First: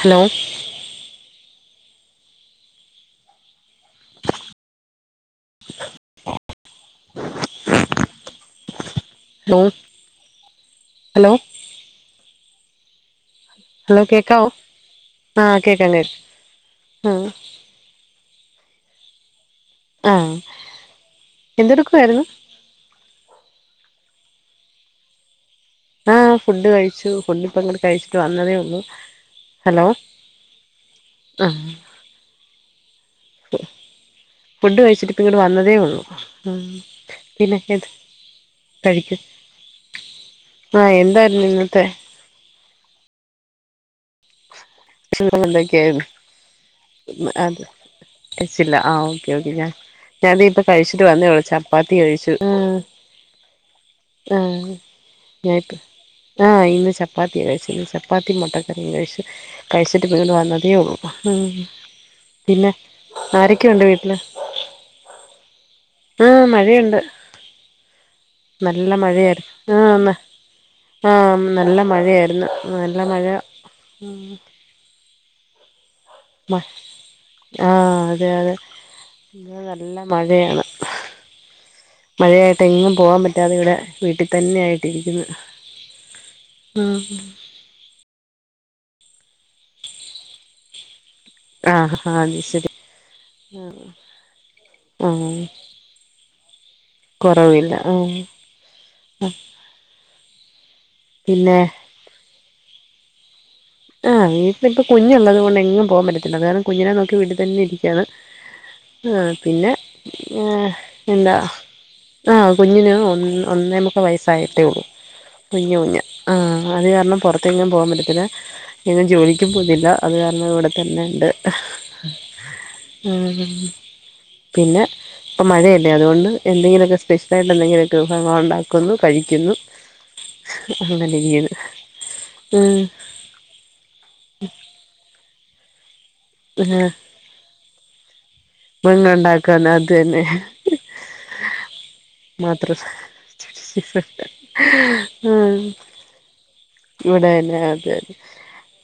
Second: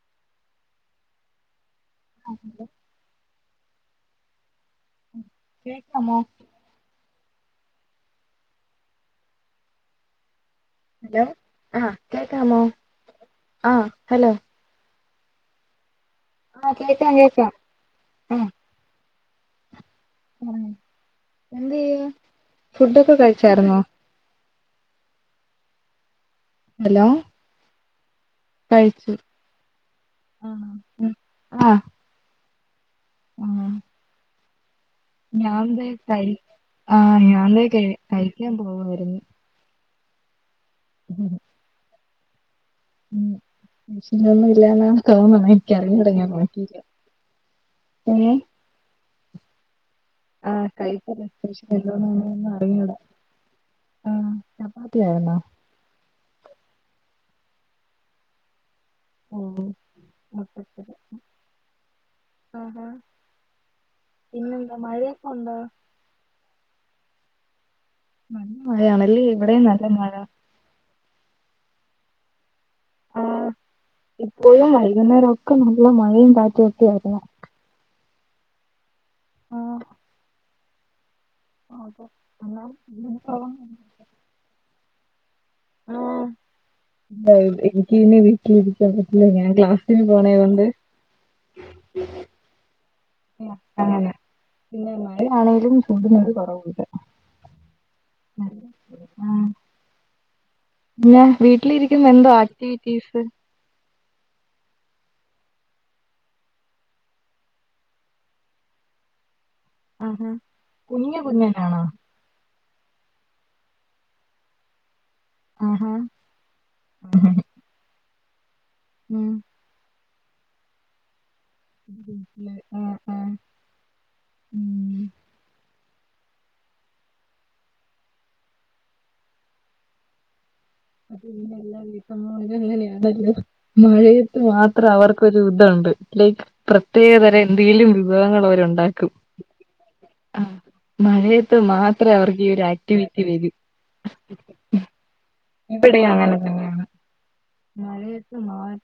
Hello. കേക്കാമോ? [inaudible] Hello hello ആഹ് കേക്കാമോ? ഹലോ കേക്കാവോ ആഹ് കേക്കാം കേക്കാ.. ആഹ് കേക്കാം കേക്കാം ആഹ.. ആഹ പറഞ്ഞോ എന്തെയ്യാ എന്തെടുക്കയ്രുന്നു.. ഫുഡൊക്കെ കഴിച്ചായിരുന്നോ.. ആഹ് ഫുഡ് ഹലോ കഴിച്ചു ഫുഡ് ഇപ്പം ഇങ്ങട് കഴിച്ചിട്ട് വന്നതെ.. കഴിച്ചു ഹലോ ആണോ? ഉം ആഹ.. ആഹ് ആഹ് ഫുഡ് കഴിച്ചിട്ട്.. പ്പ ങ്ങട് ഞാൻ വന്നതേ ദേ ഉള്ളൂ കഴി ആഹ് ഞാൻ ദേ പിന്നെത് കഴി കഴിക്കാൻ കഴിക്ക്.. പോവായിരുന്നു ആഹ എന്തായിരുന്നു ഇന്നത്തെ.. ഉം [unintelligible] ഒന്നും ഇല്ലന്നക്കന്ന ഭക്ഷണം എനിക്ക എന്തൊക്കെയായിരുന്നു അറിയുല ഞാൻ നോക്കില്ല.. കയ്ച്ചില്ല ആഹ ഓക്കെ ഓക്കെ ഞാൻ.. ആഹ് ഞാൻപ്പതാ കഴിച്ചിട്ട് കഴിച്ചത് വന്നേളൂ സ്പെഷ്യൽ ചപ്പാത്തി കഴിച്ചു എന്തോന്നാന്നൊന്നും ഉം.. അറിഞ്ഞൂടാ ആഹ് ആഹ ചപ്പാത്തിയായിരുന്നോ ഞായിപ്പ്.. ആഹ ഇന്ന് ചപ്പാത്തി കഴിച്ചു ഇന്ന് ചപ്പാത്തി മുട്ടക്കറിയും കഴിച്ചു.. ഓഹ് കഴിച്ചിട്ട് പ്പെ ഇങ്ങട് വന്നതേ മുട്ടക്കറി ഉള്ളൂ പിന്നെ ആരൊക്കെയുണ്ട് വീട്ടിൽ.. ഇന്നെന്താ മഴയാ.. ഉണ്ടോ.. ആഹ മഴയുണ്ട് നല്ല മഴയാണല്ലേ മഴയായിരുന്നു ഇവിടെയും നല്ല ആഹ മഴ എന്നാ.. ആഹ നല്ല മഴയായിരുന്നു.. നല്ല മഴ ആഹ ഇപ്പോഴും വൈകുന്നേരം ഒക്കെ നല്ല മഴയും കാറ്റും ഓകെയായിരുന്നു.. ആഹ അതെ അതെ ആ, ഇന്ന് നല്ല മഴയാണ്.. അതെ. എന്നാ മഴയായിട്ട് എങ്ങും ഇതിന് പോകൻ പോവാൻ പറ്റാതെ ഇവിടെ വീട്ടിൽ തന്നെയ ആയിട്ട് ഇരക്ക്ന്ന്.. ആഹ.. [inaudible] [unintelligible] വിട്ടിലിരിക്കാൻ പറ്റൂല ഞൻ ക്ലാസ്സിന് പോണേയാതൊണ്ട്.. ആഹ ആഹ അത് ശരി.. അങ്ങനെ പിന്നെ ആഹ് ആണേലും ചൂട്ന് ഒരു കുറവുംല്ല.. കൊറവില്ല ആഹ.. ഉം പിന്നെ വീട്ടിലിരിക്കുമ്പം എന്തോ ആക്ടിവിറ്റീസ്.. ആഹ വീട്ടിലിപ്പ കുഞ്ഞുള്ളത് കൊണ്ട് എങ്ങും പോകൻ പറ്റത്തില്ല കാരണം കുഞ്ഞിനെ നോക്കി വീട്ടിൽ തന്നെ ഇരിക്കാണ്.. ആഹ പിന്നെ ആഹാ കുഞ്ഞു എന്താ.. കുഞ്ഞനാണോ ആഹ കുഞ്ഞിന് ഒ ഒന്നേമുക്കാൽ വയസ്സായിട്ടേ ഒള്ളൂ.. കുഞ്ഞ ആഹാ കുഞ് ആഹ അത് കാരണം പുറത്ത്ങ്ങും പോകാൻ പറ്റത്തില്ല പിന്നെ ഉം ജോലിക്കും.. പോകുന്നില്ല അത് കാരണം ഇവിടെ തന്നെ ഉണ്ട്.. ഉം ഉം ഉം ഉം.. പിന്നെ ഇപ്പം മഴയല്ലേ അത്കൊണ്ട് എന്തെങ്കിലൊക്കെ സ്പെഷ്യലായിട്ട് എന്തെങ്കിലൊക്കെ ഒണ്ടാക്കുന്നു കഴ്‌ക്കുന്നു. [unintelligible] ഉം അങ്ങെനെയാണല്ലോ മഴയെത് മാത്രം അവർക്കൊരു ഇതുണ്ട് ലൈക് പ്രത്യേകതെരം എന്തെങ്കിലും വിഭവങ്ങൾ അവരുണ് [unintelligible] ഒണ്ടാക്കാന് അത്ന്നെ. മഴയെത്ത് മാത്രേ അവർക്ക് ഈ ഒര് ആക്റ്റിവിറ്റി വെരു. ആഹ് തന്നെയാണ് ഇവിടെന്നെ അതെ.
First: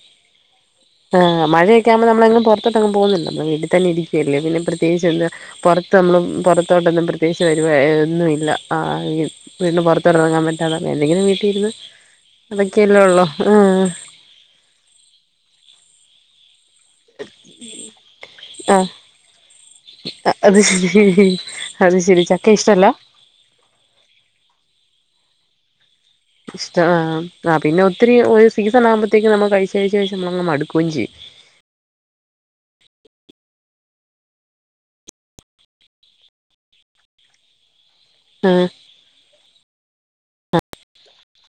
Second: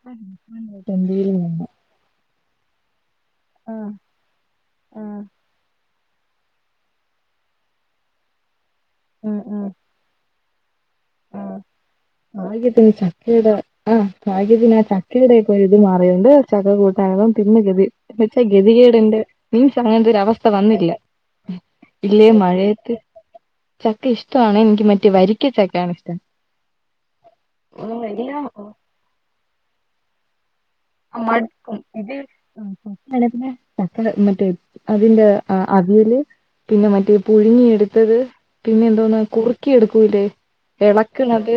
[unintelligible] ട്ടെ എന്തേലും ഒര് [unintelligible] ക്ക്യാമ്പോ ന്നമ്മളെങ്ങും പൊർത്തോട്ടെങ്ങും പോകുന്നില്ലല്ലോ വീട്ട് തന്നെ ആഹ് ഇരിക്കുവല്ലെ പിന്നെ പ്രേത്യേകി ആഹ് ഒന്ന് പൊർ ത്ത് ന്നമ്മളും പൊർത്തോട്ടൊന്നും പ്രത്യേകിച്ച് വെരുവാ ഒന്നുല്ല ആഹ ആഹ് ആഹ് വീടിന്റെ പൊർത്ത് ത്തർങ്ങാൻ പറ്റാത എന്തെങ്കിലും വീട്ടീ ആഹ് ഇര്ന്ന് ഭാഗ്യത്തിന് അതൊക്കെയല്ലേ ഒള്ളോ ചക്കയുടെ ആഹ്. ഭാഗ്യത്തിന് ആ ചക്കെടെയൊക്കെ ഒര്ഇത് മാറിയോണ്ട് ചക്കകൂട്ടാനെല്ലാം തിന്ന് ഗെതി എന്ന് വെച്ചാ ആഹ് ഗെതികേടിന്റെ മീൻസ് അങ്ങൻത്തൊരു അവസ്ഥ അത് വന്നില്ല ശരി അത് ശരി ഇല്ലേ ചക്ക ഇഷ്ടല്ല മഴേത്ത് ചക്ക ഇഷ്ട്ടാണ് എനിക്ക് മറ്റേ വരിക്ക ചക്കെയാണ് ഇഷ് ഇഷ്ട്ടാ ആ പിന്നൊത്തിരി ഒര് എല്ലാം സീസണാവുമ്പത്തേക്ക് ന്നമ്മൾ കഴ്‌ച്ച്, കഴ്‌ച്ച് കഴ്ച്ച് നമ്മളങ് മട്ക്കുവേം ചെയ്യും. ആഹ് മട്ക്കും ഇത് ആ ആ ആനെ പിന്നെ ചക്ക മറ്റേ അതിന്റെ ആ അവിയല് പിന്നെ മറ്റേ പുഴുങ്ങിയെടുത്തത് ആഹ് പിന്നെ എന്തോന്ന് കുർക്കി എടുക്കൂലെ എളക്ക്ണത്.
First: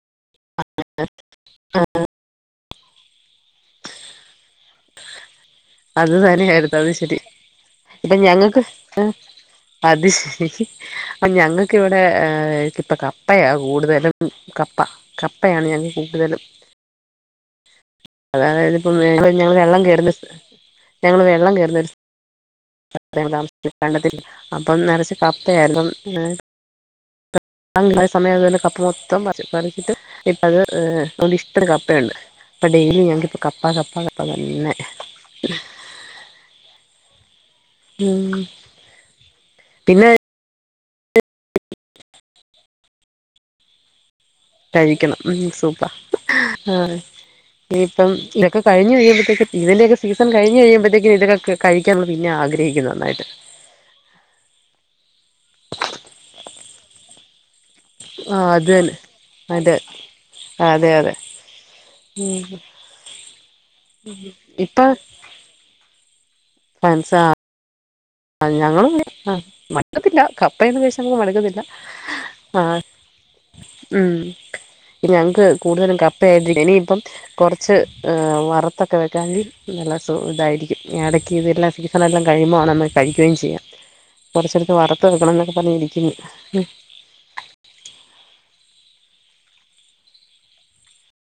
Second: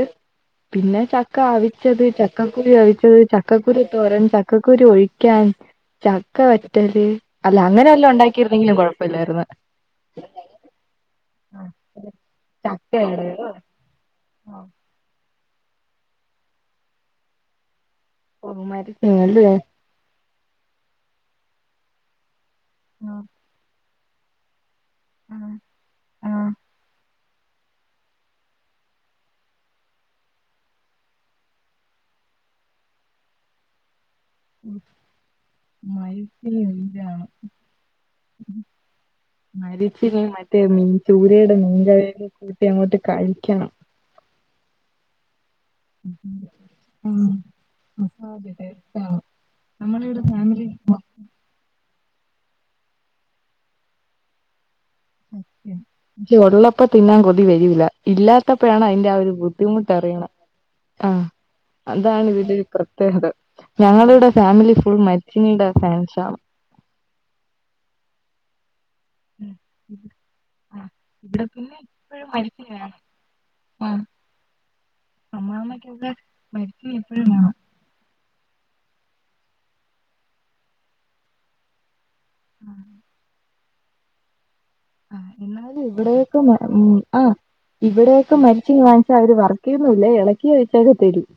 പിന്നെ ചക്ക അവിച്ചത് ചക്കക്കുരു അവിച്ചത് ചക്കക്കുരു തോരൻ, ചക്കക്കുരുഒഴിക്കാൻ അത് ചക്ക തന്നെയായിരുന്നു അത് വറ്റല് ശരി അല്ല അങ്ങനെവല്ലോം ഇപ്പൊ ഞങ്ങൾക്ക് ഒണ്ടാക്കിരുന്നെങ്കിലും ആ കൊഴപ്പല്ലായിര്ന്നു. അത് ശെരി പ്പ ഞങ്ങൾക്കിവടെ ഏ ഇപ്പ ചക്കയുടെ കപ്പയാ കൂട്തലും. ഉം കപ്പ കപ്പയാണ് ഞങ്ങൾ കൂട്തലും. അതായത്പ്പ ഞങ്ങൾ മരത്തിനല്ലേ വെള്ളം കേറുന്നൊസ് ഞങ്ങള് വെള്ളം കേറുന്നൊരുസ് [unintelligible] വെള്ളത്തില് അപ്പം നെർച്ച് കപ്പയായിര്ന്നു ഹെ ആ [unintelligible] സമയം അതുപോലെ കപ്പ മൊത്തം പറിച് പറിചിട്ട് ഇപ്പത് ഏഹ് അതോണ്ട് ഇഷ്ട്ടത്തിന് കപ്പയുണ്ട്. ഇപ്പൊ ഡെയ്ലി ഞങ്ങക്ക്പ്പ കപ്പ, കപ്പ തന്നെ [unintelligible] ഉം പിന്നെ മരിച്ചിലി മ ത്തി മീൻ ചൂരേടെ മീൻ കറിയൊക്കെ കൂട്ടി അങ്ങോട്ട് കഴിക്കണം. കഴിക്കണം ഉം സൂപ്പ് ഉം ഇപ്പം ഇതൊക്കെ കഴ്ഞ് കഴിയുമ്പത്തേക്കും ഇതിന്റെയൊക്കെ നമ്മളിവിടെ സീസൺ കഴിഞ് ഫാമിലി കഴുമ്പത്തേക്കും ഇതൊക്കെ ക് കഴിക്കാൻ മ്മള് പിന്നെ ആഗ്രഹിക്കും നന്നായ്ട്ട്. സത്യം ജ്ജ് ഒള്ളപ്പം തിന്നാൻ കൊതിവെരൂല. ആ അത് ഇല്ലാത്തപ്പോഴാണ് തന്നെ അതിന്റെ ആ ഒരു അതെ ബുദ്ധിമുട്ട് അറിയ്ണെ അതെ അതെ ആഹ്. അതാണ് ഉം ഇതിന്റൊരു പ്രത്യേകത ഞങ്ങളുടെ ഫാമിലി ഫുള്ള് മര്ച്ചിനിയുടെ ഫാൻസാണ്. ഫാൻസാ അ ഞങ്ങളും അതെ. ആഹ് മട്ക്കത്തില്ല കപ്പയെന്ന് ആഹ് വെച്ച നമുക്ക് ഇവിടെ മട്ക്കത്തില്ല പിന്നെ എപ്പഴും മരിച്ചിനി ആഹ്. വേണം ആഹ് ഉം ഇനി ഞങ്ങൾക്ക്കൂടുതലും അമ്മാമ്മക്കൊക്കെ കപ്പയായ്ട്ട് മരിച്ചിനി എനിയിപ്പം എപ്പഴും കൊർ വേണം ച്ച് ഏ വർത്തൊക്കെ വെക്കാങ്കി നല്ലെ സു ഇതായിരിക്കും എടെയ്ക്ക് ഇതെല്ലാ സീ സണെല്ലാം കഴിയുമ്പോ വാണന്ന് കഴുകയും ചെയ്യാം കൊർച്ചെടുത്ത് വറ ആഹ് എന്നാലും ഇവിടെക്ക മാ ഉം ആ ഇവിടെയൊക്കെ മര്ച്ചീനി വാങ്ങിച്ചാ അവര് വറക്കിയൊന്നുല്ല ഇളെക്കി അവിച്ചക്കെ തെരും.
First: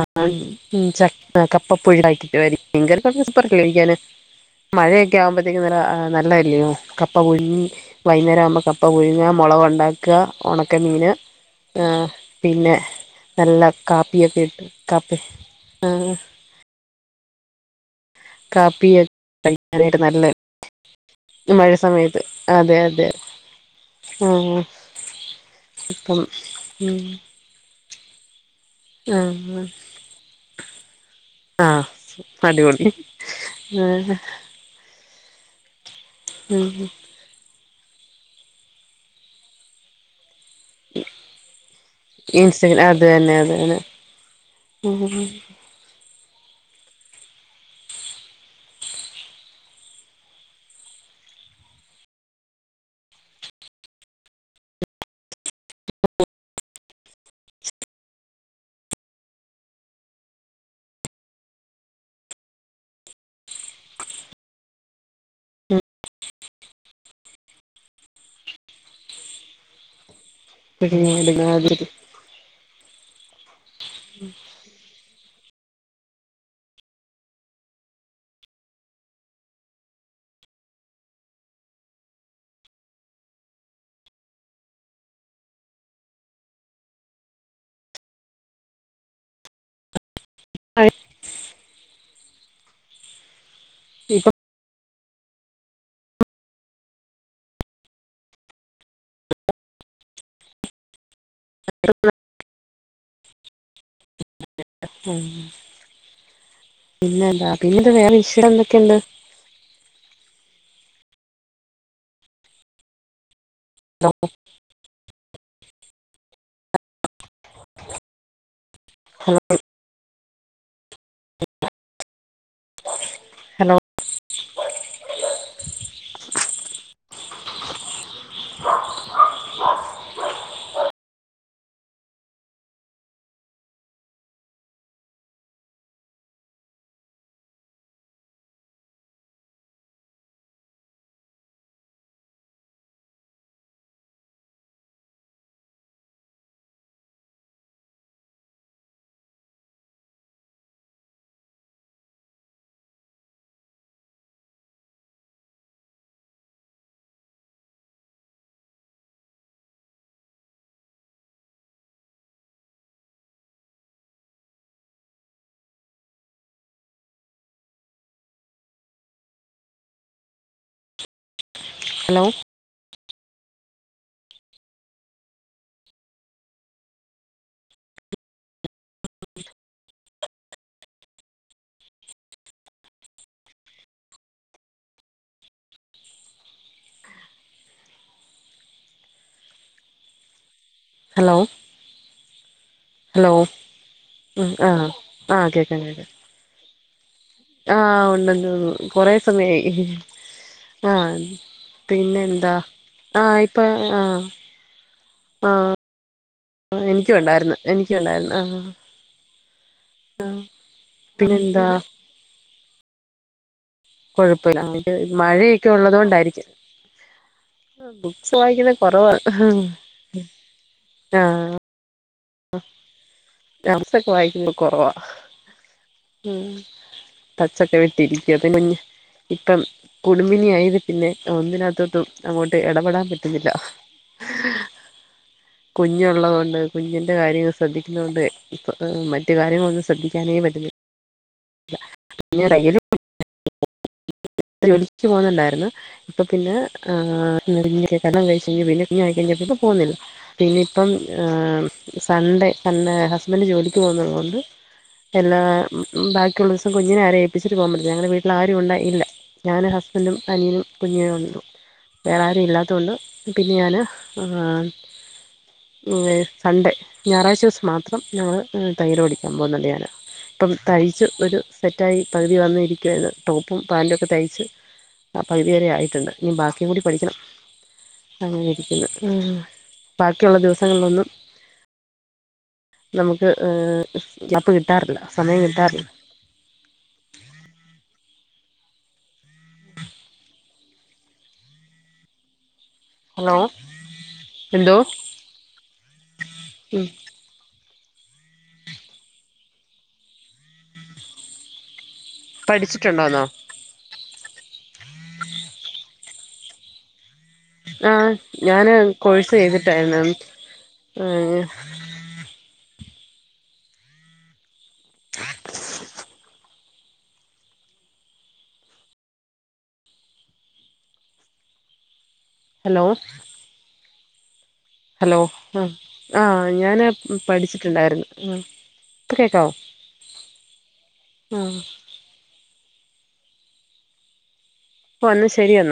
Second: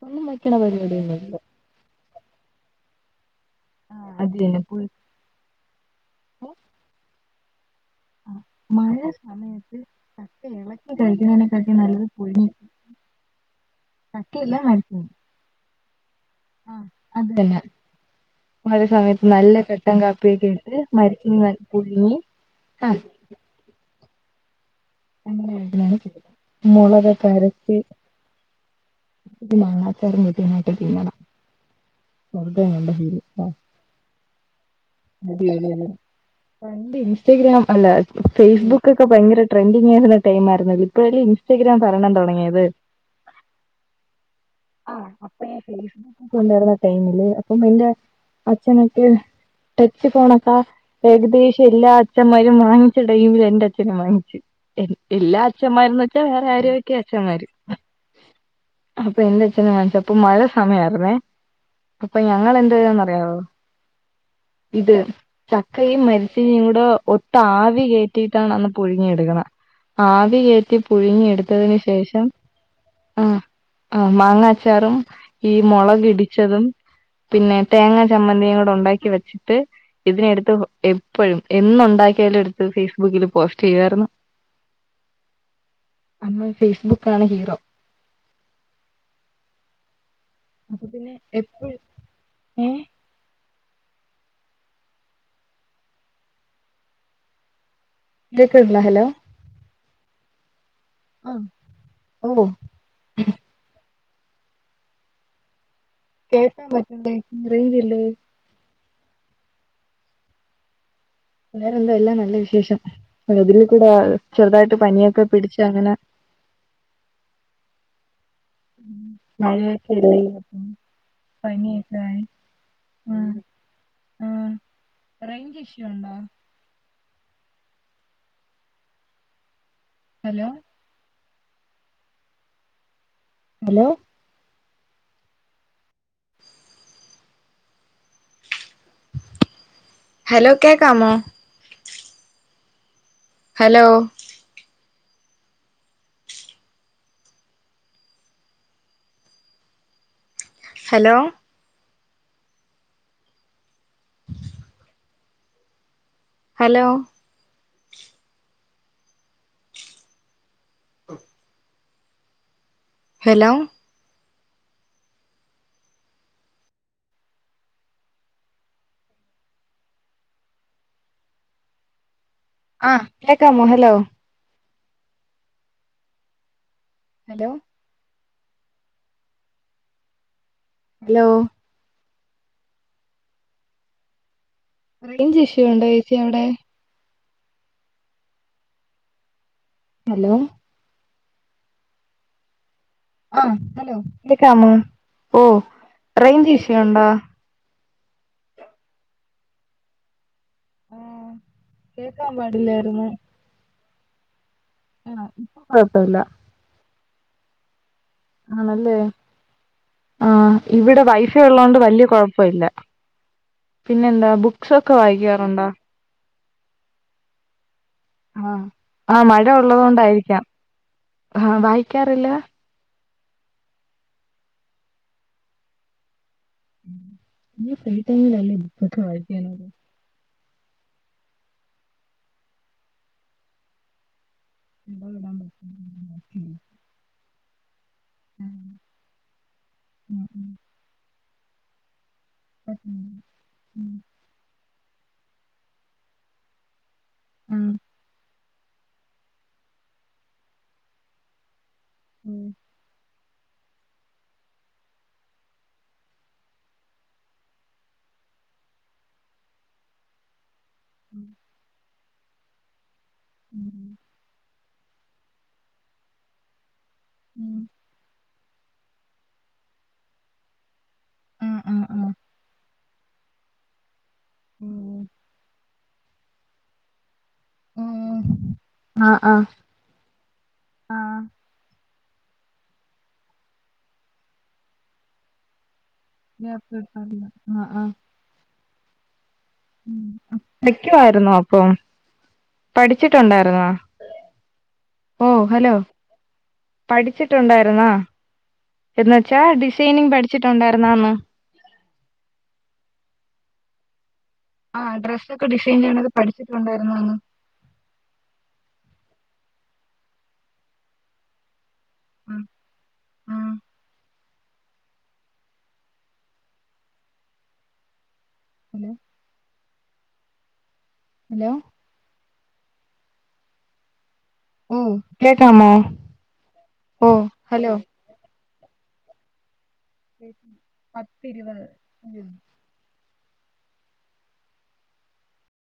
അ ആ വെക്കണ ഉം പരിപാടിയൊന്നുല്ല ചക്ക കപ് [unintelligible] മീൻകറി കൊഴച്ച് സൂപ്പർ അല്ലെ കഴിക്കാണ് ആഹ് അത് തന്നെ മഴയെ ക്കെവുമ്പത്തേക്കും നല്ലാ ആ നല്ലെ അല്ലിയോ കപ്പ പുഴുങ്ങി. വൈന്നേരവമ്പ കപ്പ മഴ പുഴുങ്ങ സമയത്ത് മോളാകൊണ്ടാക്ക ചക്ക ഇളക്കി ഒണക്കമീന് കഴിക്കുന്നതിനെക്കാട്ടി നല്ലത് പുഴുങ്ങി പിന്നെ നല്ല ചക്കയില്ല കാപ്പിയൊക്കെട്ട് കാപ്പി ആഹ് ആഹ് അത് തന്നെ [inaudible] മഴ കാപ്പിയാട്ട് സമയത്ത് കഴി നല്ല കട്ടൻ കഴിക്കാനായിട്ട് നല്ല കാപ്പിയൊക്കെ ഇട്ട് മരച്ചീനി ന ഈ മഴ പുഴുങ്ങി സമയത്ത് അതെ ആ അതെ ആഹ് ആഹ് ഇപ്പം ഉം [unintelligible] ആ ഇച്ചിരി മാങ്ങാച്ചാറും കൂട്ടി അങ്ങോട്ട് തിന്നണം ആ ആഹ് സ്വർഗം അടിപൊളി കണ്ട ഫീല് [unintelligible] ഉം [unintelligible] ഇൻസ്റ്റാഗ്രാം അല്ല ഫേസ്ബുക് ക്കെ ഭയങ്കര ട്രെന്റിങ്ങ ഗെയിംമായിരുന്ന് ഇപ്പല്ലി ഇസ്റ്റഗ്രാം ഭരണം തൊടങ്ങിയത് അതന്നെ അതന്നെ കൊണ്ട് വരുന്ന ടൈമില് അപ്പം എന്റെ അച്ഛൻ എനിക്ക് ടച് ഫോണക്ക ഏകദേശം എല്ലാ അച്ഛമ്മാരും വാങ്ങിച്ച ടൈമില് എന്റച്ഛനും വാങ്ങിച്ചു എല്ലാ അച്ഛന്മാര്ന്ന് വെച്ചാ വേറെ ആരെയൊക്കെയോ അച്ഛന്മാര് അപ്പൊ എന്റെ അച്ഛൻ വാങ്ങിച്ചപ്പൊ മഴ സമയായിരുന്നേ അപ്പൊ ഞങ്ങലെന്ത് ചെയ്ത് ന്നറിയോ ഇത് ചക്കയും മരിചീനിയുങ്കുട ഒത്താവികേറ്റിട്ടാണ് അന്ന് പുഴുങ്ങിയെടുക്കുന്ന ആവി ആവി കേറ്റി പുഴുങ്ങിയടുത്തതിനു പിഴിഞ്ഞെടുക്കാതിരി ശേഷം ആ മാങ്ങാച്ചാറും ഈ മൊളകിടിച്ചതും പിന്നെ തേങ്ങാ ചമ്മന്തിയുങ്കുടെ ഉണ്ടാക്കി വെച്ചിട്ട് ഇതിനെടുത്ത് എപ്പഴും എന്നുണ്ടാക്കിയാലും എടുത്ത് ഫേസ്ബുക്കില് പോസ്റ്റയുവായിരുന്നു [inaudible] അന്ന് ഫേസ്ബുക്കാണ് ഹീറോ അപ്പൊ പിന്നെ എപ്പഴും ഏ [inaudible] കേക്ണ് ഉണ്ടോ ഹലോ ആ ഓഹ് [inaudible] കേക്കാൻ പറ്റ്ണ്ടേ പിന്നെന്താ പിന്നെ റേഞ്ചില്ലേ വേറെ വിഷയം എന്തൊക്കെണ്ട് വേറെന്താ എല്ലാം നല്ല വിശേഷം അതില്കൂടാ ചെറുതായിട്ട് പനിയൊക്കെ പിടിച്ച് അങ്ങനെ [unintelligible] ആ ഹലോ ആ റൈഞ്ജ്ഷ്യു ഉണ്ടോ [inaudible] ഹലോ ഹലോ ഹലോ കേക്കാമോ hello hello [inaudible] hello [inaudible] hello hello ആ കേക്കാമോ hello hello hello range issue ഉണ്ടോ ഏച്ചി അവിടെ ഹലോ ഹലോ ഹലോ ആഹ് ഹലോ ഉം കേക്കാമോ ആഹ് ഓ ആഹ് കേക്കാം കേക്കാം റേയ്ഞ്ച് ഇഷ്യ ഉണ്ടോ ആഹ് ഉണ്ടന്ന് തോന്നുന്നു കൊറെ സമയായി ആഹ് കേക്കാൻ പിന്നെന്താ പാടില്ലായിരുന്നു ആഹ് ഇപ്പൊ ആഹ് ആഹ് ആഹ് കുഴപ്പല്ല ആഹ് എനിക്കുഉണ്ടായിരുന്നു എനിക്കു ഉണ്ടായിരുന്നു ആഹ് ആണല്ലേ ആഹ് ഇവിടെ വൈഫയ് പിന്നെന്താ ഉള്ളതോണ്ട് വലിയ കൊഴപ്പല്ല പിന്നെന്താ കൊഴപ്പില്ല ബുക്സ് ഒക്കെ വായിക്കാറുണ്ടോ മഴയൊക്കെ ഉള്ളത് കൊണ്ടായിരിക്കും ഉം ആഹ് വായിക്കുന്നത് കൊറവാ മഴ ആഹ് ഉള്ളത് കൊണ്ടായിരിക്കാം ആഹ് വായിക്കാറില്ല ഉം ഞാൻ ബുക്ക്സക്കെ വായിക്കുന്നത് കുറവാ ഉം ഈ തച്ചൊക്കെ ഫ്രീ വിട്ടിരിക്കാ അത് മുന്നേ ടൈമിലല്ലേ കുഞ്ഞ് ബുക്കൊക്കെ ഇപ്പം വായിക്കാനുള്ളൂ കുടുംബിനി ആയത് പിന്നെ ഒന്നിനകത്തോട്ടും അങ്ങോട്ട് ഇടപെടാൻ പറ്റുന്നില്ല ഇടവിടാൻ കുഞ്ഞുള്ളതൊണ്ട് കുഞ്ഞിന്റെ കാര്യം ശ്രദ്ധിക്കുന്ന കൊണ്ട് മറ്റു കാര്യങ്ങളൊന്നും ശ്രദ്ധിക്കാനേ പറ്റില്ല [unintelligible] ജോലിക്ക് പോകുന്നുണ്ടായിരുന്നു ഇപ്പൊ പിന്നെ ആഹ് [unintelligible] പിന്നെ കുഞ്ഞായി കഴിഞ്ഞപ്പോ ഇപ്പോൾ പോകുന്നില്ല പിന്നെ ഇപ്പം സൺഡേ തന്നെ ഹസ്ബൻഡ് ജോലിക്ക് പോന്നത കൊണ്ട് എല്ലാ ബാക്കിയുള്ള ദിവസം കുഞ്ഞിനെ ആരേ ഏപ്പിച്ചിട്ട് പോകാൻ പറ്റില്ല ഞങ്ങളടെ വീട്ടിൽ ആരും ഉണ്ട് ഇല്ല ഞാൻ ഹസ്ബന്റും അനിയനും കുഞ്ഞഒള്ളു വേറെ ആരും ഇല്ലാത്തുകൊണ്ട് പിന്നെ ഞാന് സൺഡേ ഞായറാഴ്ച ദിവസം മാത്രം ഞമ്മൾ തൈര് ഓടിക്കാൻ പോകുന്നുണ്ട് ഞാന് ഇപ്പം തയ്ച്ച് ഒരു സെറ്റായി പകുതി വന്നിരിക്കുവാണ് ടോപ്പും പാൻറും ഒക്കെ തയ് ആഹ് പകുതി വരെ ആയിട്ടുണ്ട് ബാക്കിയും കൂടി പഠിക്കണം അങ്ങനെ ആ ഇരിക്കുന്നു ആ ബാക്കിയുള്ള ദിവസങ്ങളിലൊന്നും നമുക്ക് ഗ്യാപ്പ് കിട്ടാറില്ല സമയം കിട്ടാറില്ല ഞപ്പട്ടില്ല ആഹ് ആഹ് നിക്കുവായിരുന്നോ അപ്പം ഹലോ പഠിച്ചിട്ടുണ്ടായിരുന്നോ എന്തോ ഓ ഹലോ ഉം പഠിച്ചി പടിച്ചിട്ടുണ്ടായിരുന്നാ എന്ന് വെച്ചാ ഡിസൈനിങ് പഠിച്ചിട്ടുണ്ടായിരുന്നോന്ന്? പഠിച്ചിട്ടുണ്ടോന്നോ? ആഹ് ഡ്രസ്സ് ഒക്കെ ഡിസൈൻ ചെയ്യ്ണത് പഠിച്ചിട്ടുണ്ടായിരുന്നോന്ന്? ആഹ് ഞാന് കോഴ്സ് ചെയ്തിട്ടായിരുന്നു അഹ്. ആഹ് ആ അലോ. അലോ. ഹലോ. ഓ ഹലോ ഉം കേക്കാമോ ആഹ് ഞാൻ ഓ ഹലോ പഠിച്ചിട്ടുണ്ടായിരുന്നു ഉം കേട്ടോ ഉം പത്തി ഇരുവത് ഉം. അപ്പൊന്നാ ശെരി എന്നാ.